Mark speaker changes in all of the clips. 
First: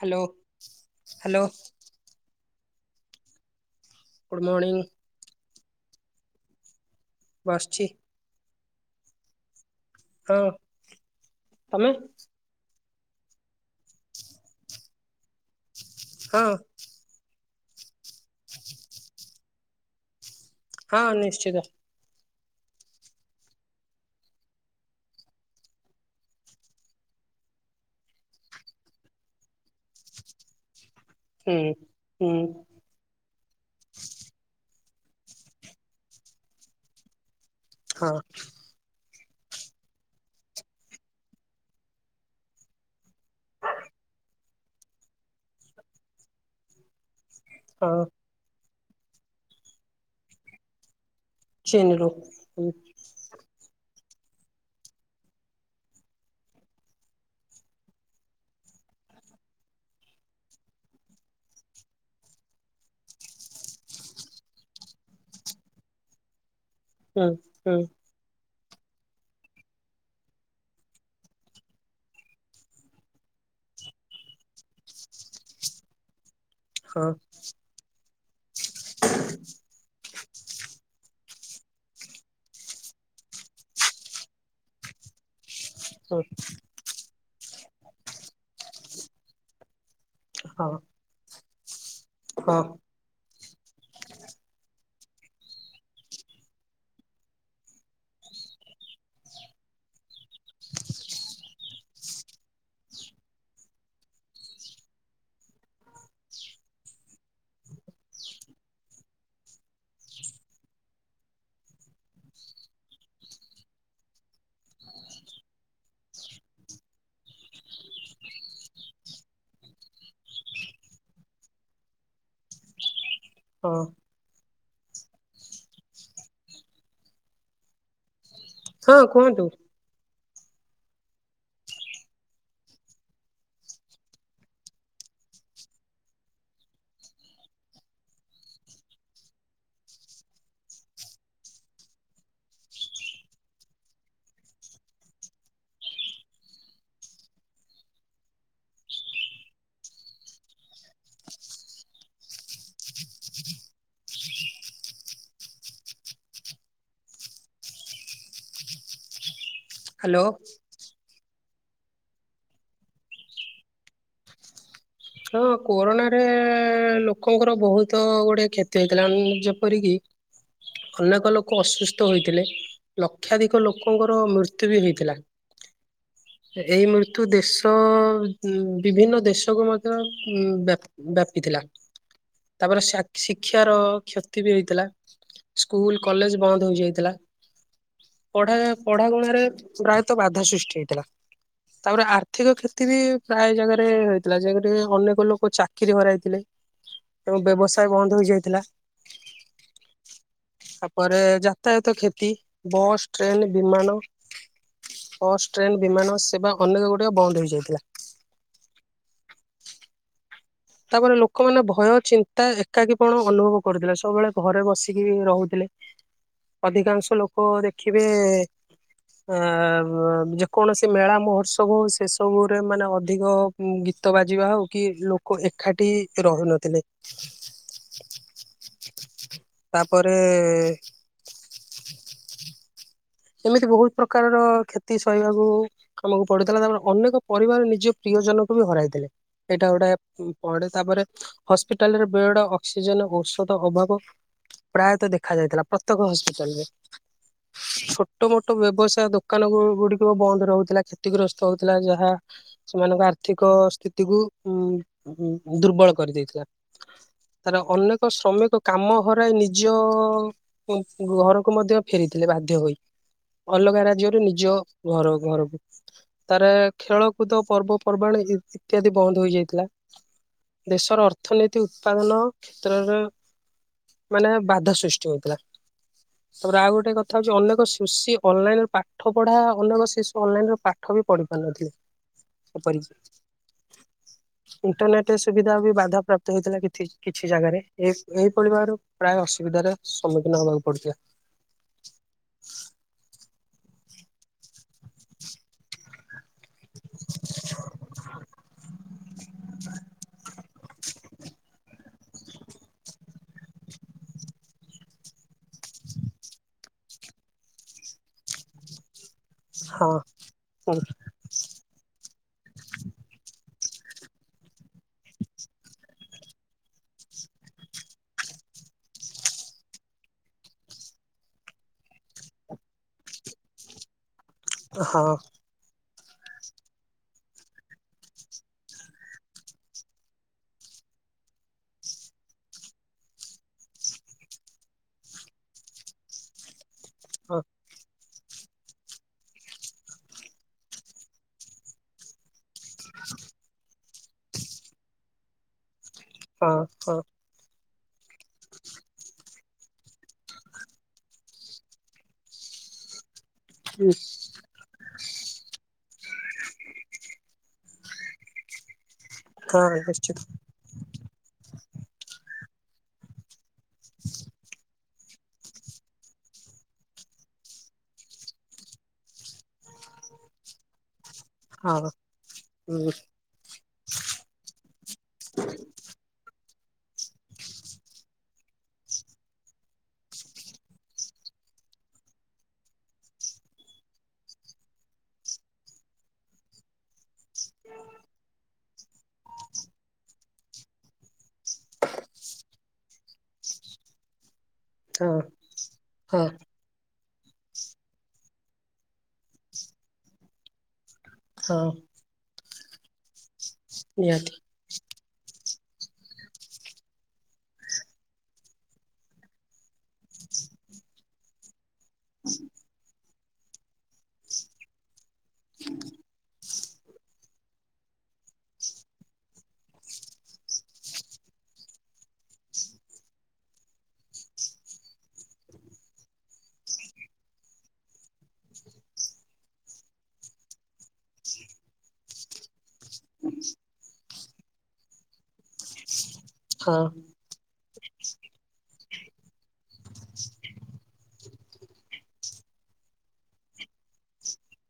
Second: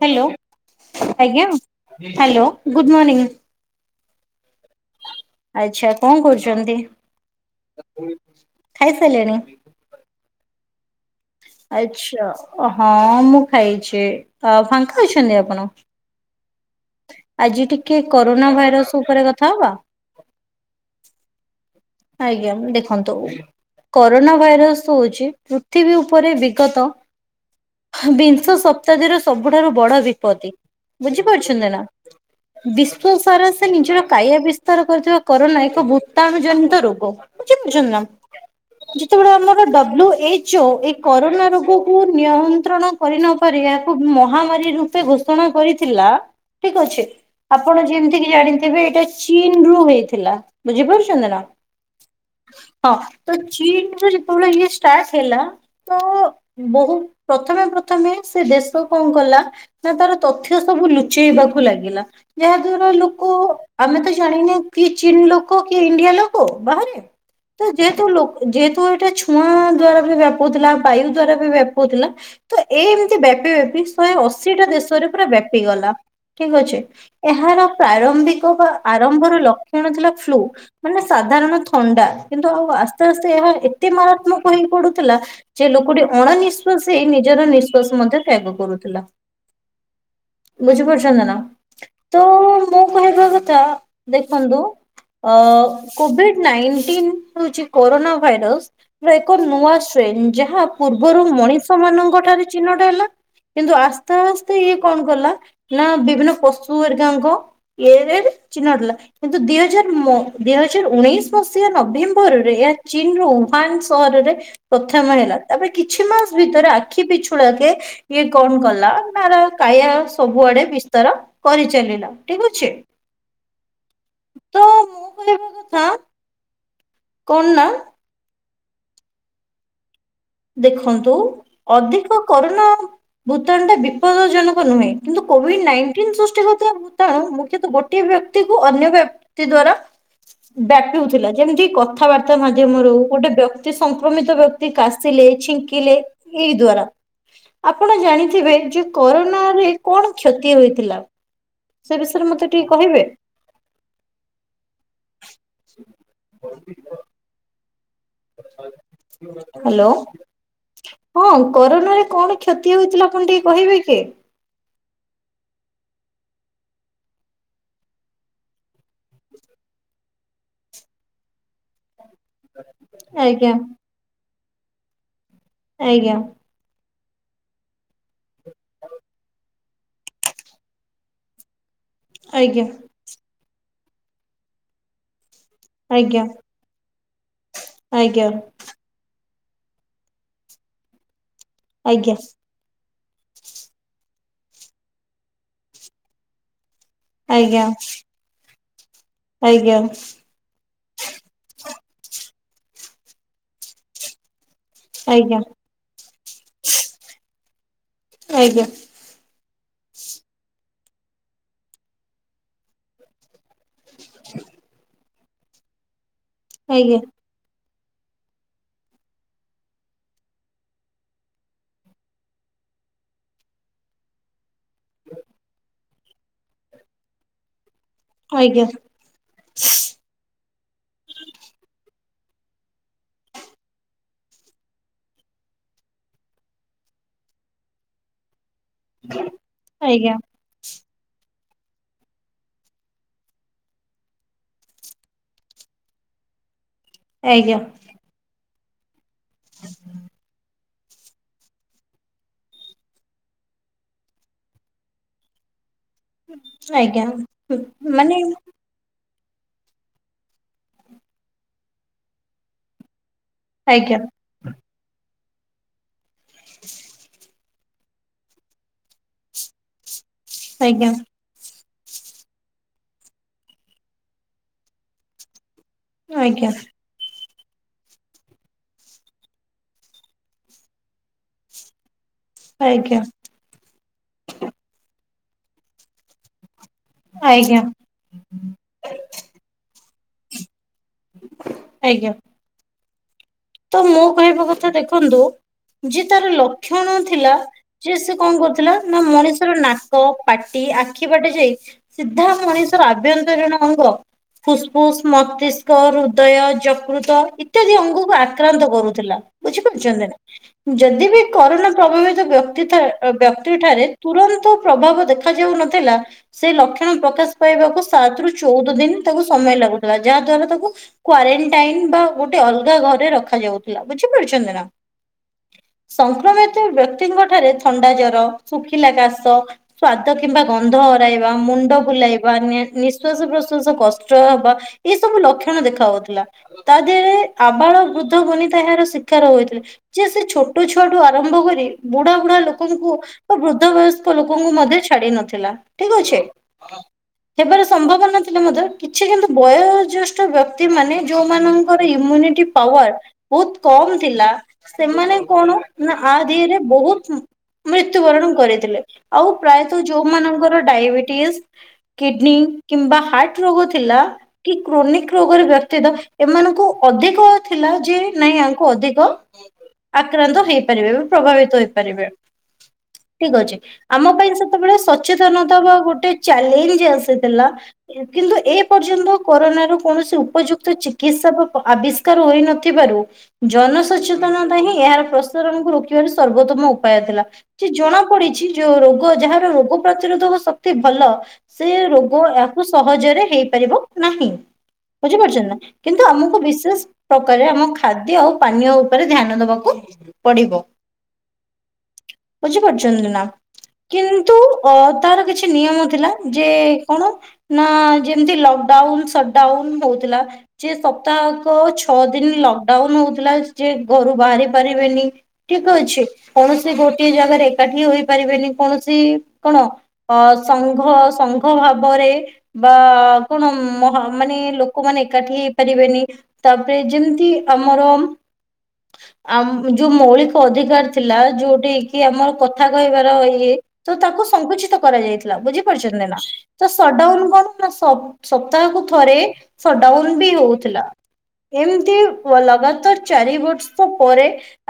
Speaker 1: Hello
Speaker 2: hello
Speaker 1: hello
Speaker 2: ଆଜ୍ଞା hello good morning.
Speaker 1: Good morning.
Speaker 2: ଆଛା କଣ କରୁଛନ୍ତି
Speaker 1: ବସିଛି
Speaker 2: ଖାଇ ସାଇଲେଣି?
Speaker 1: ହଁ। ତମେ
Speaker 2: ଆଛା ହଁ ମୁଁ ଖାଇଛି ଫାଙ୍କା ଅଛନ୍ତି ଆପଣ?
Speaker 1: ହଁ।
Speaker 2: ଆଜି ଟିକେ କରୋନା ଭାଇରସ ଉପରେ କଥା ହବା।
Speaker 1: ହଁ ନିଶ୍ଚିତ।
Speaker 2: ଆଜ୍ଞା ଦେଖନ୍ତୁ। କରୋନା ଭାଇରସ ହଉଛି ପୃଥିବୀ ଉପରେ ବିଗତ ବିଂଶ ଶତାବ୍ଦୀର ସବୁଠାରୁ ବଡ ବିପତ୍ତି।
Speaker 1: ହୁଁ
Speaker 2: ବୁଝିପାରୁଛଛନ୍ତି ନା?
Speaker 1: ହୁଁ
Speaker 2: ସାରା ସେ ନିଜର କାୟା ବିସ୍ତାର କରୁଥିବା କରୋନା ଏକ ଭୂତାଣୁ ଜନିତ ରୋଗ। ବୁଝିପାରୁଛନ୍ତି ନା?
Speaker 1: ହଁ
Speaker 2: ଯେତେବେଳେ ଆମର ଡବ୍ଲୁ ଏଚ ଓ ଏଇ କରୋନା ରୋଗ କୁ ନିୟନ୍ତ୍ରଣ କରିନପାରି ଏହାକୁ ମହାମାରୀ ରୂପେ ଘୋଷଣା କରିଥିଲା। ଠିକ ଅଛି। ଆପଣ
Speaker 1: ହଁ
Speaker 2: ଯେମିତିକି ଜାଣିଥିବେ ଏଇଟା ଚୀନରୁ ହେଇଥିଲା। ବୁଝିପାରୁଛନ୍ତିନା?
Speaker 1: ଚିନରୁ।
Speaker 2: ହଁ ତ ଚୀନର ଯେତେବେଳେ ଇଏ ଷ୍ଟାର୍ଟ ହେଲା। ତ ବହୁତ ପ୍ରଥମେ ପ୍ରଥମେ ସେ ଦେଶ କଣ କଲା? ନା ତାର ତଥ୍ୟ ସବୁ ଲୁଚେଇବାକୁ ଲାଗିଲା। ଯାହାଦ୍ଵାରା ଲୋକ ଆମେ ତ ଜାଣିନେ କି ଚୀନଲୋକ କି ଇଣ୍ଡିଆଲୋକ। ବାହାରେ
Speaker 1: ହୁଁ
Speaker 2: ତ
Speaker 1: ହୁଁ
Speaker 2: ଯେହେତୁ ଲୋ ଯେହେତୁ ଏଇଟା ଛୁଆଁ ଦ୍ଵାରା ବି ବ୍ୟାପୁଥିଲା ବାୟୁ ଦ୍ଵାରା ବି ବ୍ୟାପୁଥିଲା। ତ ଏ ଏମତି ବ୍ୟାପି ବ୍ୟାପି ଶହେ ଅଶିଟା ଦେଶରେ ପୁରା ବ୍ୟାପିଗଲା। ଠିକ ଅଛି
Speaker 1: ହଁ
Speaker 2: ଏହାର ପ୍ରାରମ୍ଭିକ ବା ଆରମ୍ଭର ଲକ୍ଷଣ ଥିଲା ଫ୍ଲୁ ମାନେ ସାଧାରଣ ଥଣ୍ଡା କିନ୍ତୁ ଆଉ ଆସ୍ତେଆସ୍ତେ ଏହା ଏତେ ମାରାତ୍ମକ ହେଇପଡ଼ୁଥିଲା। ସେ ଲୋକଟି
Speaker 1: ହଁ
Speaker 2: ଅଣନିଶ୍ଵାସ ହେଇ ନିଜର ନିଃଶ୍ଵାସ ମଧ୍ୟ ତ୍ୟାଗ କରୁଥିଲା।
Speaker 1: ହଁ
Speaker 2: ବୁଝି ପାରୁଛନ୍ତିନା ତ
Speaker 1: ହଁ।
Speaker 2: ମୁଁ କହିବା କଥା ଦେଖନ୍ତୁ, ଅ କୋଭିଡ ନାଇନଟିନ୍ ହଉଛି, କୋରୋନା ଭାଇରସ। ଏକ ନୂଆ ଷ୍ଟ୍ରେନ ଯାହା ପୂର୍ବରୁ ମଣିଷମାନଙ୍କଠାରେ ଚିହ୍ନଟ ହେଲା। କିନ୍ତୁ ଆସ୍ତେଆସ୍ତେ ଇଏ କଣ କଲା ନା ବିଭିନ୍ନ ପଶୁହେରିକାଙ୍କ ଏ ଏରିଆ ରେ କିଛି ନଥିଲା କିନ୍ତୁ ଦି ହଜାର ମ ଦି‌ ହଜାର। ଦି ହଜାର ଉଣେଇଶି ମସିହା ନଭେମ୍ବରରେ ଏହା ଚୀନର ଉହାନ ସହରରେ। ପ୍ରଥମ ହେଲା ତାପରେ କିଛି ମାସ ଭିତରେ ଆଖି ପିଛୁଳା କେ। ଇଏ କଣ କଲା ନା ଆର କାଇଆ ସବୁଆଡେ ବିସ୍ତାର। କରି ଚାଲିଲା ଠିକ ଅଛି।
Speaker 1: ହଁ।
Speaker 2: ତ ମୁଁ କହିବା କଥା। କଣ ନା।
Speaker 1: ହଁ କୁହନ୍ତୁ।
Speaker 2: ଦେଖନ୍ତୁ ଅଧିକ କରୋନା। ଭୂତାଣୁ ଟା ବିପଦଜନକ ନୁହେଁ କିନ୍ତୁ କୋଭିଡ଼ ନାଇଟିନ ସୃଷ୍ଟି ହବାରୁ। ତ ମୁଖ୍ୟତଃ ଗୋଟିଏ ବ୍ୟକ୍ତିକୁ ଅନ୍ୟ ବ୍ୟକ୍ତି ଦ୍ଵାରା। ବ୍ୟାପୁଥିଲା ଯେମିତି କଥାବାର୍ତ୍ତା ମାଧ୍ୟମରୁ ଗୋଟେ ବ୍ୟକ୍ତି ସଂକ୍ରମିତ ବ୍ୟକ୍ତି କାସ ସି ଲେ‌ ଛିଙ୍କିିଲେ ଏଇ ଦ୍ଵାରା। ଆପଣ ଜାଣିଥିବେ, ଯେ କରୋନା ରେ କଣ କ୍ଷତି ହୋଇଥିଲା। ସେ ବିଷୟରେ ମତେ ଟିକେ କହିବେ।
Speaker 1: ଜ
Speaker 2: ହାଲୋ।
Speaker 1: ହ୍ୟାଲୋ
Speaker 2: ହଁ କରୋନା ରେ କଣ କ୍ଷତି ହୋଇଥିଲା, ଆପଣ ଟିକେ କହିବେ କି।
Speaker 1: ହଁ କୋରୋନାରେ ଲୋକଙ୍କର ବହୁତ ଗୁଡେ କ୍ଷତି ହେଇଥିଲା, ଯେପରିକି। ଅନେକ ଲୋକ ଅସୁସ୍ ସ୍ଥ ହୋଇଥିଲେ,
Speaker 2: ଆଜ୍ଞା
Speaker 1: ଲକ୍ଷାଧିକ ଲୋକଙ୍କର ମୃତ୍ୟୁ ବି ହୋଇଥିଲା।
Speaker 2: ଆଜ୍ଞା।
Speaker 1: ଏଇ ମୃତ୍ୟୁ ଦେଶ ଉଁ ବିଭିନ୍ନ ଦେଶକୁ ମ ଧ୍ୟ ଉଁ ବ୍ୟା ବ୍ୟାପିଥିଲା
Speaker 2: ଆଜ୍ଞା
Speaker 1: ତାପରେ ସା ଶିକ୍ଷାର କ୍ଷତି ବି ହୋଇଥିଲା। ସ୍କୁଲ କଲେଜ ବନ୍ଦ ହେଇଯାଇଥିଲା।
Speaker 2: ଆଜ୍ଞା
Speaker 1: ପଢା ପଢା ଗଣାରେ ପ୍ରାୟତଃ ବାଧା ସୃଷ୍ଟି ହେଇଥିଲା। ତାପରେ
Speaker 2: ଆଜ୍ଞା
Speaker 1: ଆର୍ଥିକ କ୍ଷେ କ୍ଷତି ବି ପ୍ରାୟ ଜାଗାରେ ହେଇଥିଲା। ଜାଗାରେ ଅନେକ ଲୋକ ଚାକିରୀ ହରାଇଥିଲେ। ଏବଂ
Speaker 2: ଆଜ୍ଞା
Speaker 1: ବ୍ୟବସାୟ ବନ୍ଦ ହେଇଯାଇଥିଲା।
Speaker 2: ଆଜ୍ଞା ଆଜ୍ଞା
Speaker 1: ତାପରେ ଯାତାୟାତ କ୍ଷତି ବସ୍ ଟ୍ରେନ ବିମାନ।
Speaker 2: ଆଜ୍ଞା
Speaker 1: ବସ୍ ଟ୍ରେନ୍ ବିମାନ ସେବା ଅନେକ ଗୁଡଏ ବନ୍ଦ ହୋଇଯାଇଥିଲା।
Speaker 2: ଆଜ୍ଞା।
Speaker 1: ତାପରେ ଲୋକମାନେ ଭୟ ଚିନ୍ତା ଏକାକୀ ପଣ ଅନୁଭବ କରୁଥିଲେ, ସବୁବେଳେ ଘରେ ବସିକି। ରହୁଥିଲେ
Speaker 2: ଆଜ୍ଞା
Speaker 1: ଅଧିକାଂଶ ଲୋକ ଦେଖିବେ। ଆ ବ ଯେକୌଣସି ମେଳା ମହୋତ୍ସବ ସେସବୁରେ ମାନେ ଅଧିକ। ଗୀତ ବାଜିବା ହଉ କି ଲୋକ ଏକାଠି ରହୁନଥିଲେ।
Speaker 2: ଆଜ୍ଞା।
Speaker 1: ତାପରେ। ଏମିତି ବହୁତ ପ୍ରକାରର କ୍ଷତି ସହିବାକୁ। ଆମକୁ ପଡୁଥିଲା ତାପରେ ଅନେକ ପରିବାର ନିଜ ପ୍ରିୟ ଜନଙ୍କୁ ବି ହରାଇଥିଲେ। ଏଇଟା ଗୋଟା
Speaker 2: ଆଜ୍ଞା
Speaker 1: ଉଁ ପଡେ ତାପରେ ହସ୍ପିଟାଲରେ ବେଡ ଅକ୍ସିଜେନ ଔଷଧ ଅଭାବ। ପ୍ରାୟତଃ ଦେଖା ଯାଇଥିଲା ପ୍ରତ୍ୟେକ ହସ୍ପିଟାଲ ରେ।
Speaker 2: ଆଜ୍ଞା।
Speaker 1: ଟୋ ମୋଟ ବ୍ୟବସାୟ ଦୋକାନ ଗୁ ଗୁଡିକ ବନ୍ଦ ରହୁଥେଲା କ୍ଷ ତିଗ୍ରସ୍ତ ହଉଥିଲା ଯାହା ସେମାନଙ୍କ ଆର୍ଥିକ ସ୍ଥିତିକୁୁ ଉଁ ଉଁ ଦୁର୍ବଳ କରିଦେଇଥିଲା
Speaker 2: ଆଜ୍ଞା
Speaker 1: ତାପରେ ଅନେକ
Speaker 2: ମାନେ
Speaker 1: ଶ୍ରମିକ କାମ ହରାଇ ନିଜ ଉଁ ଘରକୁ ମଧ୍ୟ ଫେରିଥିଲେ ବାଧ୍ୟ ହୋଇ। ଅଲଗା
Speaker 2: ଆଜ୍ଞା
Speaker 1: ରାଜ୍ୟରୁ ନିଜ ଘର ଘରକୁ ତାପରେ ଖେଳକୁଦ ପର୍ବପର୍ବାଣ ଇ ଇତ୍ୟାଦି ବନ୍ଦ ହୋଇଯାଇଥିଲା
Speaker 2: ଆଜ୍ଞା
Speaker 1: ଦେଶର ଅର୍ ଥନୀତି ଉତ୍ପାଦନ କ୍ଷେତ୍ରରେ ମାନେ ବାଧା ସୃଷ୍ଟି ହଉଥିଲା।
Speaker 2: ଆଜ୍ଞା
Speaker 1: ତାପରେ ଆଉ ଗୋଟେ କଥା ହଉଛି ଅନେକ ସ୍ କୃଷି ଅନଲାଇନରେ ପାଠ ପଢା ଅନେକ ଶିଶୁ ଅନଲାଇନରେ ପାଠ ବି ପଢି ପାରୁନଥିଲେ।
Speaker 2: ଆଜ୍ଞା
Speaker 1: ଏପରିକି ଇଣ୍ଟରନେଟେ ସୁବିଧା ବି ବାଧା ପ୍ରାପ୍ତ ହେଉଥିଲା କିଥି କିଛି ଜାଗାରେ
Speaker 2: ଆଜ୍ଞା
Speaker 1: ଏ ଏହିପରି ଭାବେରେ ପ୍ରାୟ ଅସୁବିଧାର ସମ୍ମୁଖୀନ ହବାକୁ ପଡୁଥିଲା।
Speaker 2: ଆଜ୍ଞା।
Speaker 1: [unintelligible]
Speaker 2: ତ ମୋ କହିବା କଥା ଦେଖନ୍ତୁ ଯେ ତାର ଲକ୍ଷଣ ଥିଲା ଯେ ସେ କଁ କରୁଥିଲା ନା ମଣିଷର ନାକ ପାଟି ଆଖି ବାଟେ ଯାଇ ସିଧା ମଣିଷର ଆଭ୍ୟନ୍ତରୀଣ ଅଙ୍ଗ ଫୁସଫୁସ୍ ମତିଷ୍କ ହୃଦୟ ଯକୃତ ଇତ୍ୟାଦି ଅଙ୍ଗକୁ ଆ କ୍ରାନ୍ତ କରୁଥିଲା
Speaker 1: ହଁ
Speaker 2: ବୁଝିପାରୁଛନ୍ତି ନା
Speaker 1: ହଁ
Speaker 2: ଯଦି ବି କରୋନା ପ୍ରଭାବିତ ବ୍ୟକ୍ତି ଠା ଆ ବ୍ୟକ୍ତି ଠାରେ ତୁରନ୍ତ ପ୍ରଭାବ ଦେଖାଯାଉନଥିଲା ସେ ଲକ୍ଷଣ ପ୍ରକାଶ ପାଇବାକୁ ସାତରୁ ଚଉଦ ଦିନ ତାକୁ ସମୟ ଲାଗୁଥିଲା ଯାହା ଦ୍ଵାରା ତାକୁ କ୍ୱାରେନଣ୍ଟାଇନ୍ ବା ଗୋଟେ ଅଲଗା ଘରେ ରଖାଯାଉଥିଲା ବୁଝିପାରୁଛନ୍ତି ନା।
Speaker 1: ହଁ।
Speaker 2: ସଂକ୍ରମିତ ବ୍ୟକ୍ତିଙ୍କ ଠାରେ ଥଣ୍ଡା ଜର ଶୁଖିଲା କାଶ ସ୍ଵାଦ କିମ୍ବା ଗନ୍ଧ ହରାଇବା ମୁଣ୍ଡ ବୁଲାଇବା ନି ନିଶ୍ୱାସ ପ୍ରଶ୍ଵାସ କଷ୍ଟ ହବା ଇଏ ସବୁ ଲକ୍ଷଣ ଦେଖା ହଉଥିଲା ତା ଧିଏରେ
Speaker 1: ହଁ
Speaker 2: ଆବାଳ ବୃ ଦ୍ଧ ବନିତା ଏହାର ଶିକାର ହଉଥିଲେ ଯେ ସେ ଛୋଟ ଛୁଆଠୁ ଆରମ୍ଭ କରି ବୁଢା ବୁଢା ଲୋ କଙ୍କୁ ବା ବୃଦ୍ଧ ବୟସ୍କ ଲୋକଙ୍କୁ ମଧ୍ୟ ଛାଡି ନଥିଲା ଠିକ୍ ଅଛି।
Speaker 1: ହଁ ହଁ
Speaker 2: ହେବାର ସମ୍ଭବ ନ ଥିଲେ ମଧ୍ୟ କିଛି କିନ୍ତୁ ବୟଜ୍ୟେଷ୍ଠ ବ୍ୟକ୍ତିମାନେ ଯୋଉମାନଙ୍କର ଇମୁନିଟି ପାୱାର ବୋହୁତ କମ୍ ଥିଲା ସେମାନେ କଣ ନା ଆ ଧିଏରେ ବୋହୁତ ଉଁ ମୃତ୍ୟୁବରଣ କରିଥିଲେ ଆଉ
Speaker 1: ହଁ
Speaker 2: ପ୍ରାୟତଃ
Speaker 1: ନିଶ୍ଚିତ
Speaker 2: ଯୋଉମାନଙ୍କର ଡାଇବେଟିସ୍ କିଡନୀ କିମ୍ବା ହାର୍ଟ ରୋଗ ଥିଲା କି କ୍ରୋନିକ ହୁଁ ରୋଗରେ ବ୍ୟଥିତ ଏମାନଙ୍କୁ ଅଧିକ ଥିଲା ଯେ ନାଇଁ ଆଙ୍କୁ ଅଧିକ ଆକ୍ରାନ୍ତ ହେଇପାରିବେ। ପ୍ରଭାବିତ
Speaker 1: ହଁ
Speaker 2: ହେଇପାରିବେ। ଠିକ୍ ଅଛି ଆମ ପାଇଁ ସେତେବେଳେ ସଚେତନତା ବା ଗୋଟେ ଚ୍ୟାଲେଞ୍ଜ୍ ଆସିଥିଲା କିନ୍ତୁ ଏ ପର୍ଯ୍ୟନ୍ତ କରୋନାର କୌଣସି ଉପଯୁକ୍ତ ଚିକିତ୍ସା ବା ପ ଆବିଷ୍କାର ହୋଇ ନଥି ତିବାରୁ ଜନସଚେତନତା ହିଁ ଏହାର ପ୍ରସାରଣକୁ ରୋକିବାର ସର୍ବୋତ୍ତମ ଉପାୟ ଥେଲା। ଯେ ଜଣା ପଡିଛି ଯୋଉ ରୋଗ ଯାହାର ରୋଗ ପ୍ରତିରୋଧକ ଶକ୍ତି ଭଲ ସେ ରୋଗ ଆକୁ ସହଜେରେ ହେଇପାରିବ ନାହିଁ।
Speaker 1: ହଁ
Speaker 2: ବୁଝିପାରୁଛନ୍ତି ନା କିନ୍ତୁ
Speaker 1: ହଁ
Speaker 2: ଆମୁକୁ ବିଶେଷ କରି ଆମ ଖାଦ୍ୟ ଆଉ ପାନୀୟ ଉପରେ ଧ୍ୟାନ ଦବାକୁ ପଡିବ।
Speaker 1: ହଁ।
Speaker 2: ବୁଝିପାରୁଛନ୍ତି ନା
Speaker 1: ନିହାତି
Speaker 2: କିନ୍ତୁ ଓ ତାର କିଛି ନିୟମ ଥିଲା ଯେ କଣ ନା ଯେମତି ଲକଡାଉନ୍ ସଟଡାଉନ୍ ରହୁଥିଲା ଯେ ସପ୍ତାହକ ଛଅ ଦିନ ଲକଡାଉନ୍ ହଉ ମା ଯେ ଘରୁ ବାହାରି ପାରିବେନି ଠିକ୍ ଅଛି କୌଣସି ଗୋଟିଏ ଜାଗାରେ ଏକାଠି ହୋଇପାରିବେନି କୌଣସି କଣ ଅ ସଂଘ ସଂଘ ଭାବରେ ବା କଣ ମାନେ ମାନେ ଲୋକମାନେ ଏକାଠି ହେଇପାରିବେନି। ତାପରେ ଯେମିତି ଆମର ଆମ ଯୋଉ ମୌଳିକ ଅଧିକାର ଥିଲା ଯୋଉଠି କି ଆମର କଥା କହିବାର ଇଏ ତ ତାକୁ ସଂଙ୍କୁଚିତ କରାଯାଇଥିଲା ବୁଝିପାରୁଛନ୍ତି ନାଁ ତ
Speaker 1: ହଁ
Speaker 2: ସଟଡାଉନ କଣ ନା ସପ୍ତାହକୁ ଥରେ ସଟଡାଉନ ବି ହୋଉଥିଲା। ଏମିତି ଲଗାତାର ଚାରି ବର୍ଷ ପରେ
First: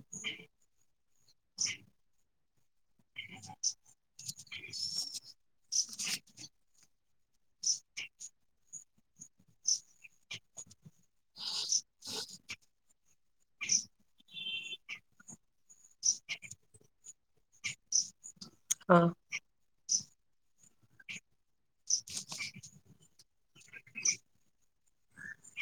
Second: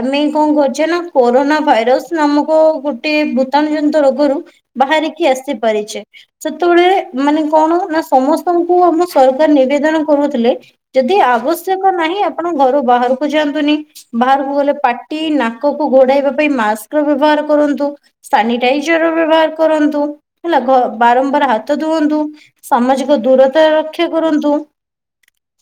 Speaker 2: ଆମେ କଣ କରିଚେ ନାଁ କୋରୋନା ଭାଇରସ ନାମକ ଗୋଟେ ଭୂତାଣୁ ଜନିତ ରୋଗରୁ ବାହାରିକି ଆସିପାରିଚେ। ସେତେବେଳେ ମାନେ କଣ ନା ସମସ୍ତଙ୍କୁ ଆମ ସରକାର ନିବେଦନ କରୁଥିଲେ। ଯଦି ଆବଶ୍ୟକ ନାହିଁ ଆପଣ ଘରୁ ବାହାରକୁ ଯାଆନ୍ତୁନି। ବାହାରକୁ ଗଲେ ପାଟି ନାକକୁ ଘୋଡାଇବା ପାଇଁ ମାସ୍କ ବ୍ୟବହାର କରନ୍ତୁ ସାନି
Speaker 1: ହଁ
Speaker 2: ଏଇଚରର ବ୍ୟବହାର କରନ୍ତୁ ହେଲା ବାରମ୍ବାର ହାତ ଧୁଅନ୍ତୁ। ସାମାଜିକ ଦୂରତା ରକ୍ଷା କରନ୍ତୁ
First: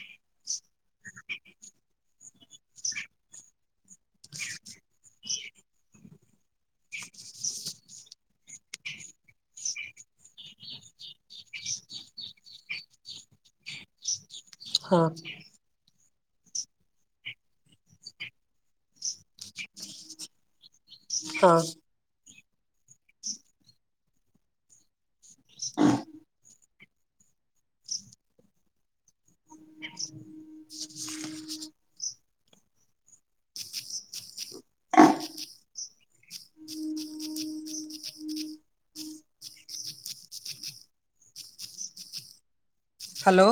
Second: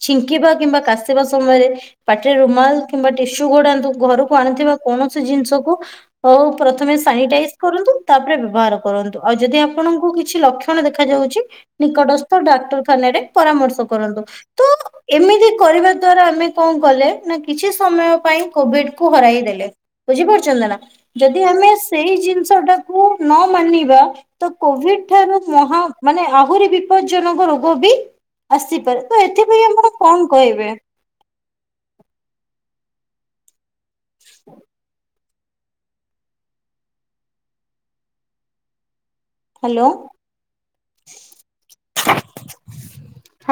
Speaker 2: ଛିଙ୍କିବା କିମ୍ବା କାଶିବା ସମୟରେ ପାଟିରୁ ରୁମାଲ୍ କିମ୍ବା ଟିସୁ ଗୋଡାନ୍ତୁ ଘରକୁ ଆଣିୁଥିବା କୌଣସି ଜିନିଷକୁ ହୋଉ ପ୍ରଥମେ ସାନିଟାଇଜ୍ କରନ୍ତୁ ତାପରେ ବ୍ୟବହାର କରନ୍ତୁ ଆଉ ଯଦି ଆପଣଙ୍କୁ କିଛି ଲକ୍ଷ ଲକ୍ଷଣ ଦେଖାଯାଉଛି ନିକଟସ୍ଥ ଡାକ୍ତରଖାନାରେ ପରାମର୍ଶ କରନ୍ତୁ ତ
Speaker 1: ହଁ
Speaker 2: ଏମିତି କରିବା ଦ୍ଵାରା ଆମେ କଣ କଲେ ନା କିଛି ସମୟ ପାଇଁ କୋଭିଡ୍ କୁ ହରାଇ ଦେଲେ ବୁଝିପାରୁଛନ୍ତି ନା ଯଦି
Speaker 1: ହଁ
Speaker 2: ଆମେ ସେଇ ଜିନିଷ ଟାକୁ ନ ମାନିବା ତ କୋଭିଡ୍ ଠାରୁ ମହା ମାନେ ଆହୁରି ବି ବିପର୍ଯ୍ୟଜନକ ରୋଗ ବି ଆସିପାରେ ତ ଏଥିପାଇଁ ଆପଣ କଣ କହିବେ? ହ୍ୟାଲୋ।
Speaker 1: ହ୍ୟାଲୋ।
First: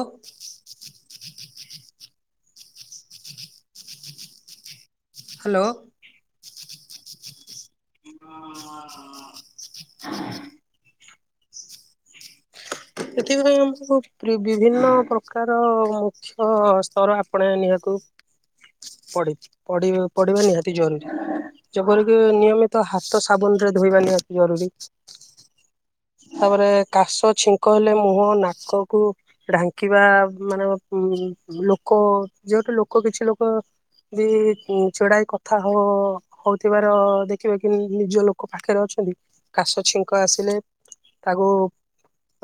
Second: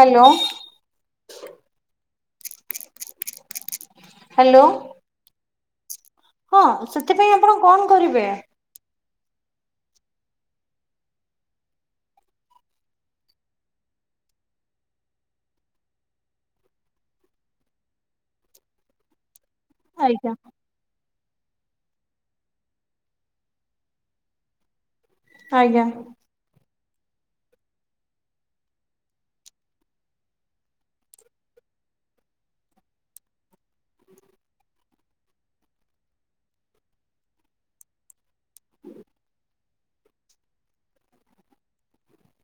Speaker 2: ହ୍ୟାଲୋ।
Speaker 1: ହ୍ୟାଲୋ।
Speaker 2: ହଁ ସେଥିପାଇଁ ଆପଣ କଣ କରିବେ?
Speaker 1: ହଁ ହଁ ହଁ। ସେଥିପାଇଁ ଆମ ସବୁ ବିଭିନ୍ନ ପ୍ରକାର ମୁଁ ହଁ ସ୍ତର ଆପଣା ନିଆଁକୁ ପଢ଼ି ପଢ଼ିବେ
Speaker 2: ଆଜ୍ଞା।
Speaker 1: ପଡିବ ନିହାତି। ନିହାତି ଜରୁରୀ ଯେପରିକି ନିୟମିତ ହାତ ସାବୁନ ରେ ଧୋଇବା ନିହାତି ଜରୁରୀ।
Speaker 2: ଆଜ୍ଞା।
Speaker 1: ତାପରେ କାଶ ଛିଙ୍କ ହେଲେ ମୁହଁ ନାକକୁ ଢାଙ୍କିବା ମାନେ ଉଁ ଲୋକ ଯୋଉଠୁ ଲୋକ କିଛି ଲୋକ ଯୋଉ ଛଡ଼ାଏ କଥା ହବ। ହୋଉଥିବାର ଦେଖିବା କି ନିଜ ଲୋକ ପାଖରେ ଅଛନ୍ତି କାଶ ଛିଙ୍କ ଆସିଲେ ତାକୁ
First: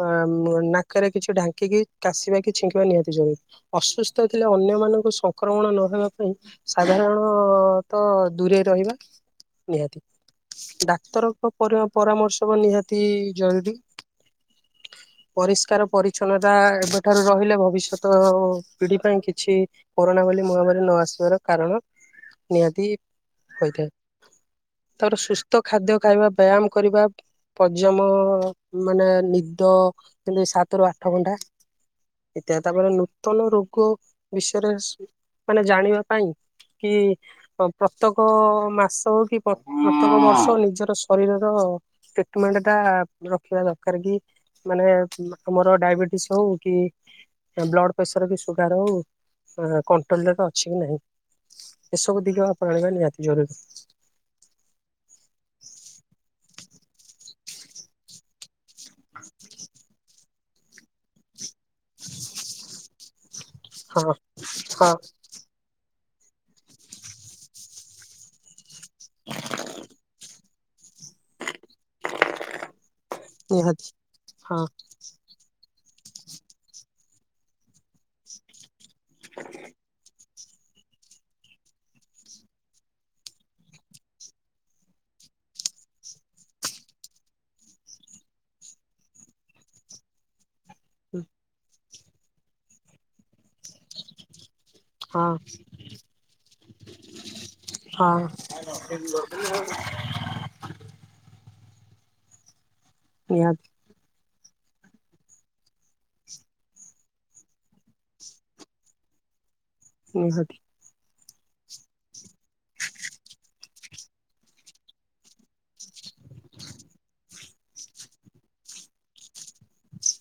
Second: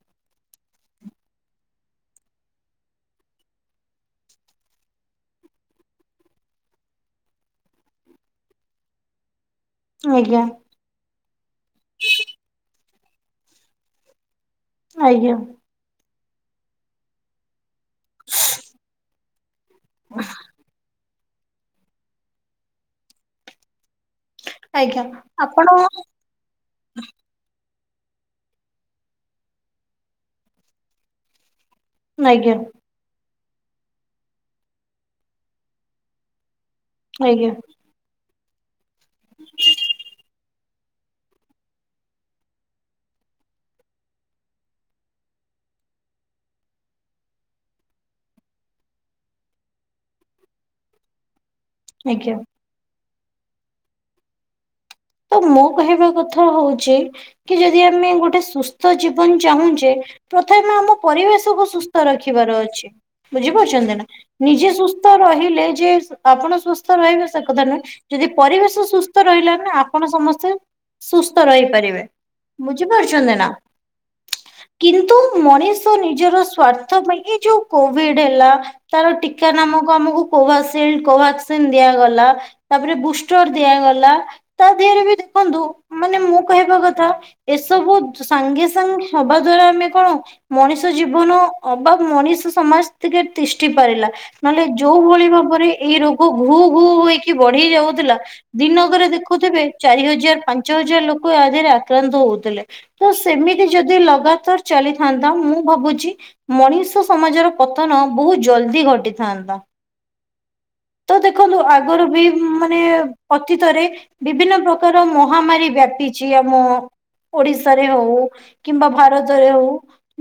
Speaker 1: ଅ ନାକରେ କିଛି ଢାଙ୍କିକି କାଶିବା କି ଛିଙ୍କିବା ନିହାତି ଜରୁରୀ। ଅସୁସ୍ଥ ଥିଲେ ଅନ୍ୟମାନଙ୍କୁ ସଂକ୍ରମଣ ନ ହେବା ପାଇଁ ସାଧାରଣ ତ ଦୂରେଇ ରହିବା। ନିହାତି
Speaker 2: ଆଜ୍ଞା
Speaker 1: ଡାକ୍ତରଙ୍କ ପର-ପରାମର୍ଶ ନିହାତି ଜରୁରୀ।
Speaker 2: ଆଜ୍ଞା
Speaker 1: ପରିଷ୍କାର ପରିଚ୍ଛନ୍ନତା ଏବେଠାରୁ ରହିଲେ ଭବିଷ୍ୟତ ପିଢ଼ି ପାଇଁ କିଛି କରୋନା ଭଳି ମହାମାରୀ ନ ଆସିବାର କାରଣ ନିହାତି ହୋଇଥାଏ।
Speaker 2: ଆଜ୍ଞା
Speaker 1: ତାର ସୁସ୍ଥ
Speaker 2: ଆପଣ
Speaker 1: ଖାଦ୍ୟ ଖାଇବା ବ୍ୟାୟାମ କରିବା ପଜମ ମାନେ ନି ଦ କେମିତି ସାତରୁ ଆଠ ଘଣ୍ଟା।
Speaker 2: ଆଜ୍ଞା
Speaker 1: ଇତି ତାପରେ ତନୁ ରୋଗ ବିଷୟରେ ମାନେ ଜାଣିବା ପାଇଁ କି
Speaker 2: ଆଜ୍ଞା
Speaker 1: ପ୍ରତ୍ୟେକ ମାସ କି ପ୍ରତେ ପ୍ରତ୍ୟେକ ବର୍ଷ ନିଜର ଶରୀରର ଟ୍ରିଟମେଣ୍ଟ ଟା ରଖିବା ଦରକାର କି। ମାନେ ଆମର ଡାଇବେଟିସ ହଉ କି ବ୍ଲଡ଼ ପ୍ରେସର କି ସୁଗାର ହଉ କଣ୍ଟ୍ରୋଲରେ ଅଛି କି ନାହିଁ। ଏସବକୁ
Speaker 2: ଆଜ୍ଞା।
Speaker 1: ଦିଗ ଆପଣେଇବା ନିହାତି ଜରୁରୀ।
Speaker 2: ତ ମୋ କହିବା କଥା ହଉଛି କି ଯଦି ଆମେ ଗୋଟେ ସୁସ୍ ସୁସ୍ଥ ଜୀବନ ଚାହୁଁଛେ ପ୍ରଥମେ ଆମ ପରିବେଶକୁ ସୁସ୍ଥ ସୁସ୍ଥ ରଖିବାର ଅଛି ବୁଝିପାରୁଛନ୍ତି ନା
Speaker 1: ହଁ
Speaker 2: ନିଜେ
Speaker 1: ହଁ
Speaker 2: ସୁସ୍ଥ ରହିଲେ ଯେ ଆପଣ ସୁସ୍ଥ ରହିବେ ସେ କଥା ନୁହେଁ ଯଦି ପରିବେଶ ସୁସ୍ଥ ରହିଲାନା ଆପଣ ସମସ୍ତେ ସୁସ୍ଥ ରହିପାରିବେ ବୁଝିପାରୁଛନ୍ତି ନା।
Speaker 1: ନିହାତି ହଁ
Speaker 2: କିନ୍ତୁ ମଣିଷ ନିଜର ସ୍ଵାର୍ଥ ପାଇଁ ଏ ଯୋଉ କୋଭିଡ଼ ହେଲା ତାର ଟୀକା ନାମକ ଆମକୁ କୋଭସିଡ୍ କୋଭାକ୍ସିନ୍ ଦିଆଗଲା। ତାପରେ ବୁଷ୍ଟର ଦିଆଗଲା ତା ଦେହରେ ବି ଦେଖନ୍ତୁ ମାନେ ମୁଁ କହିବା କଥା ଏସବୁ ସାଙ୍ଗେ ସାଙ୍ଗେ ହେବା ଦ୍ଵାରା ଆମେ କଣ ମଣିଷ ଜୀବନ ଅବା ମଣିଷ ସମାଜ ଟିକେ ତିଷ୍ଠି ପାରିଲା। ନହେଲେ ଯୋଉ
Speaker 1: ହଁ
Speaker 2: ଭଳି ଭାବରେ ଏଇ ରୋଗ ଘୁ ଘୁ ହେଇକି ବଢ଼ି
Speaker 1: ହଁ
Speaker 2: ଯାଉଥିଲା ଦିନକରେ ଦେଖ ହଉଥିବେ ଚାରି ହଜାର ପାଞ୍ଚ ହଜାର ଲୋକ ଆ ଦେହରେ ଆକ୍ରାନ୍ତ ହଉଥିଲେ। ତ ସେମିତି
Speaker 1: ନିହାତି
Speaker 2: ଯଦି ଲଗାତାର ଚାଲିଥାନ୍ତା ମୁଁ ଭାବୁଛି ମଣିଷ ସମାଜର ପତନ ବହୁତ ଜଲଦି ଘଟିଥାନ୍ତା।
Speaker 1: ହଁ ସେଠି
Speaker 2: ତ ଦେଖନ୍ତୁ ଆଗରୁ ବି ମାନେ ଅତିତରେ ବିଭିନ୍ନ ପ୍ରକାର ମହାମାରୀ ବ୍ୟାପିଛି ଆମ ଓଡ଼ିଶାରେ ହଉ କିମ୍ବା ଭାରତରେ ହଉ।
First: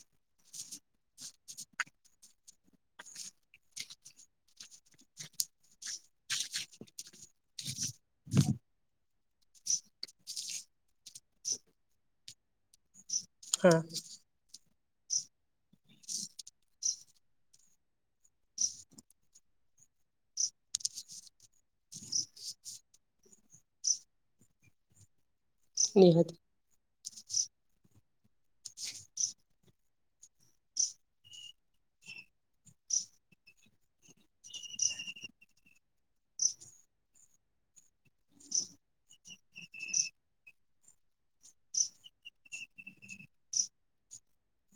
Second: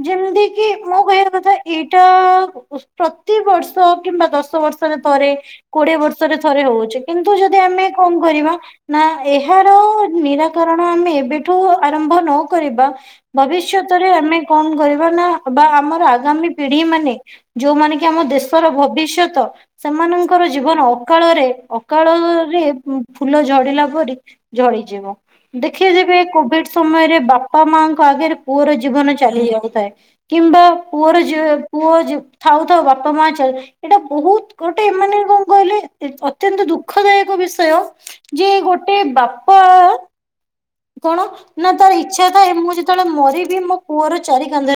Speaker 2: ଯେମିତି କିି ମୋ କହିବା କଥା ଏଇଟା ପ୍ରତି ବର୍ଷ କିମ୍ବା ଦଶ ବର୍ଷରେ ଥରେ କୋଡ଼ିଏ ବର୍ଷରେ ଥରେ ହଉଛି। କିନ୍ତୁ ଯଦି ଆମେ କଣ କରିବା ନା ଏହାର ନିରାକରଣ ଆମେ ଏବେଠୁ ଆରମ୍ଭ ନ କରିବା
Speaker 1: ହଁ
Speaker 2: ଭବିଷ୍ୟତରେ ଆମେ କଣ କରିବା ନା ବା ଆମର ଆଗାମୀ ପିଢ଼ି ମାନେ ଯୋଉମାନେ କି ଆମ ଦେଶର ଭବିଷ୍ୟତ। ସେମାନଙ୍କର ଜୀବନ ଅକାଳରେ ଅକାଳରେ ଉ ଫୁଲ ଝଡ଼ିଲା ପରି ଝଡ଼ି ଯିବ। ଦେଖିବେ ଯେବେ
Speaker 1: ନିହାତି।
Speaker 2: କୋଭିଡ଼ ସମୟରେ ବାପା ମାଙ୍କ ଆଗରେ ପୁଅର ଜୀବନ ଚାଲି ଯାଉଥାଏ। କିମ୍ବା ପୁଅର ଯ ପୁଅ ଥାଉ ଥାଉ ବାପା ମା ଚାଲ ଏଇଟା ବହୁତ ଗୋଟେ ଏମାନେ କଣ କହିଲେ ଏ ଅତ୍ୟନ୍ତ ଦୁଃଖଦାୟକ ବିଷୟ ଯେ ଗୋଟେ ବାପା କଣ ନା ତାର ଇଚ୍ଛା ଥାଏ ମୁଁ ଯେତେବେଳେ ମରିବି ମୋ ପୁଅର ଚାରି କାନ୍ଧ ରେ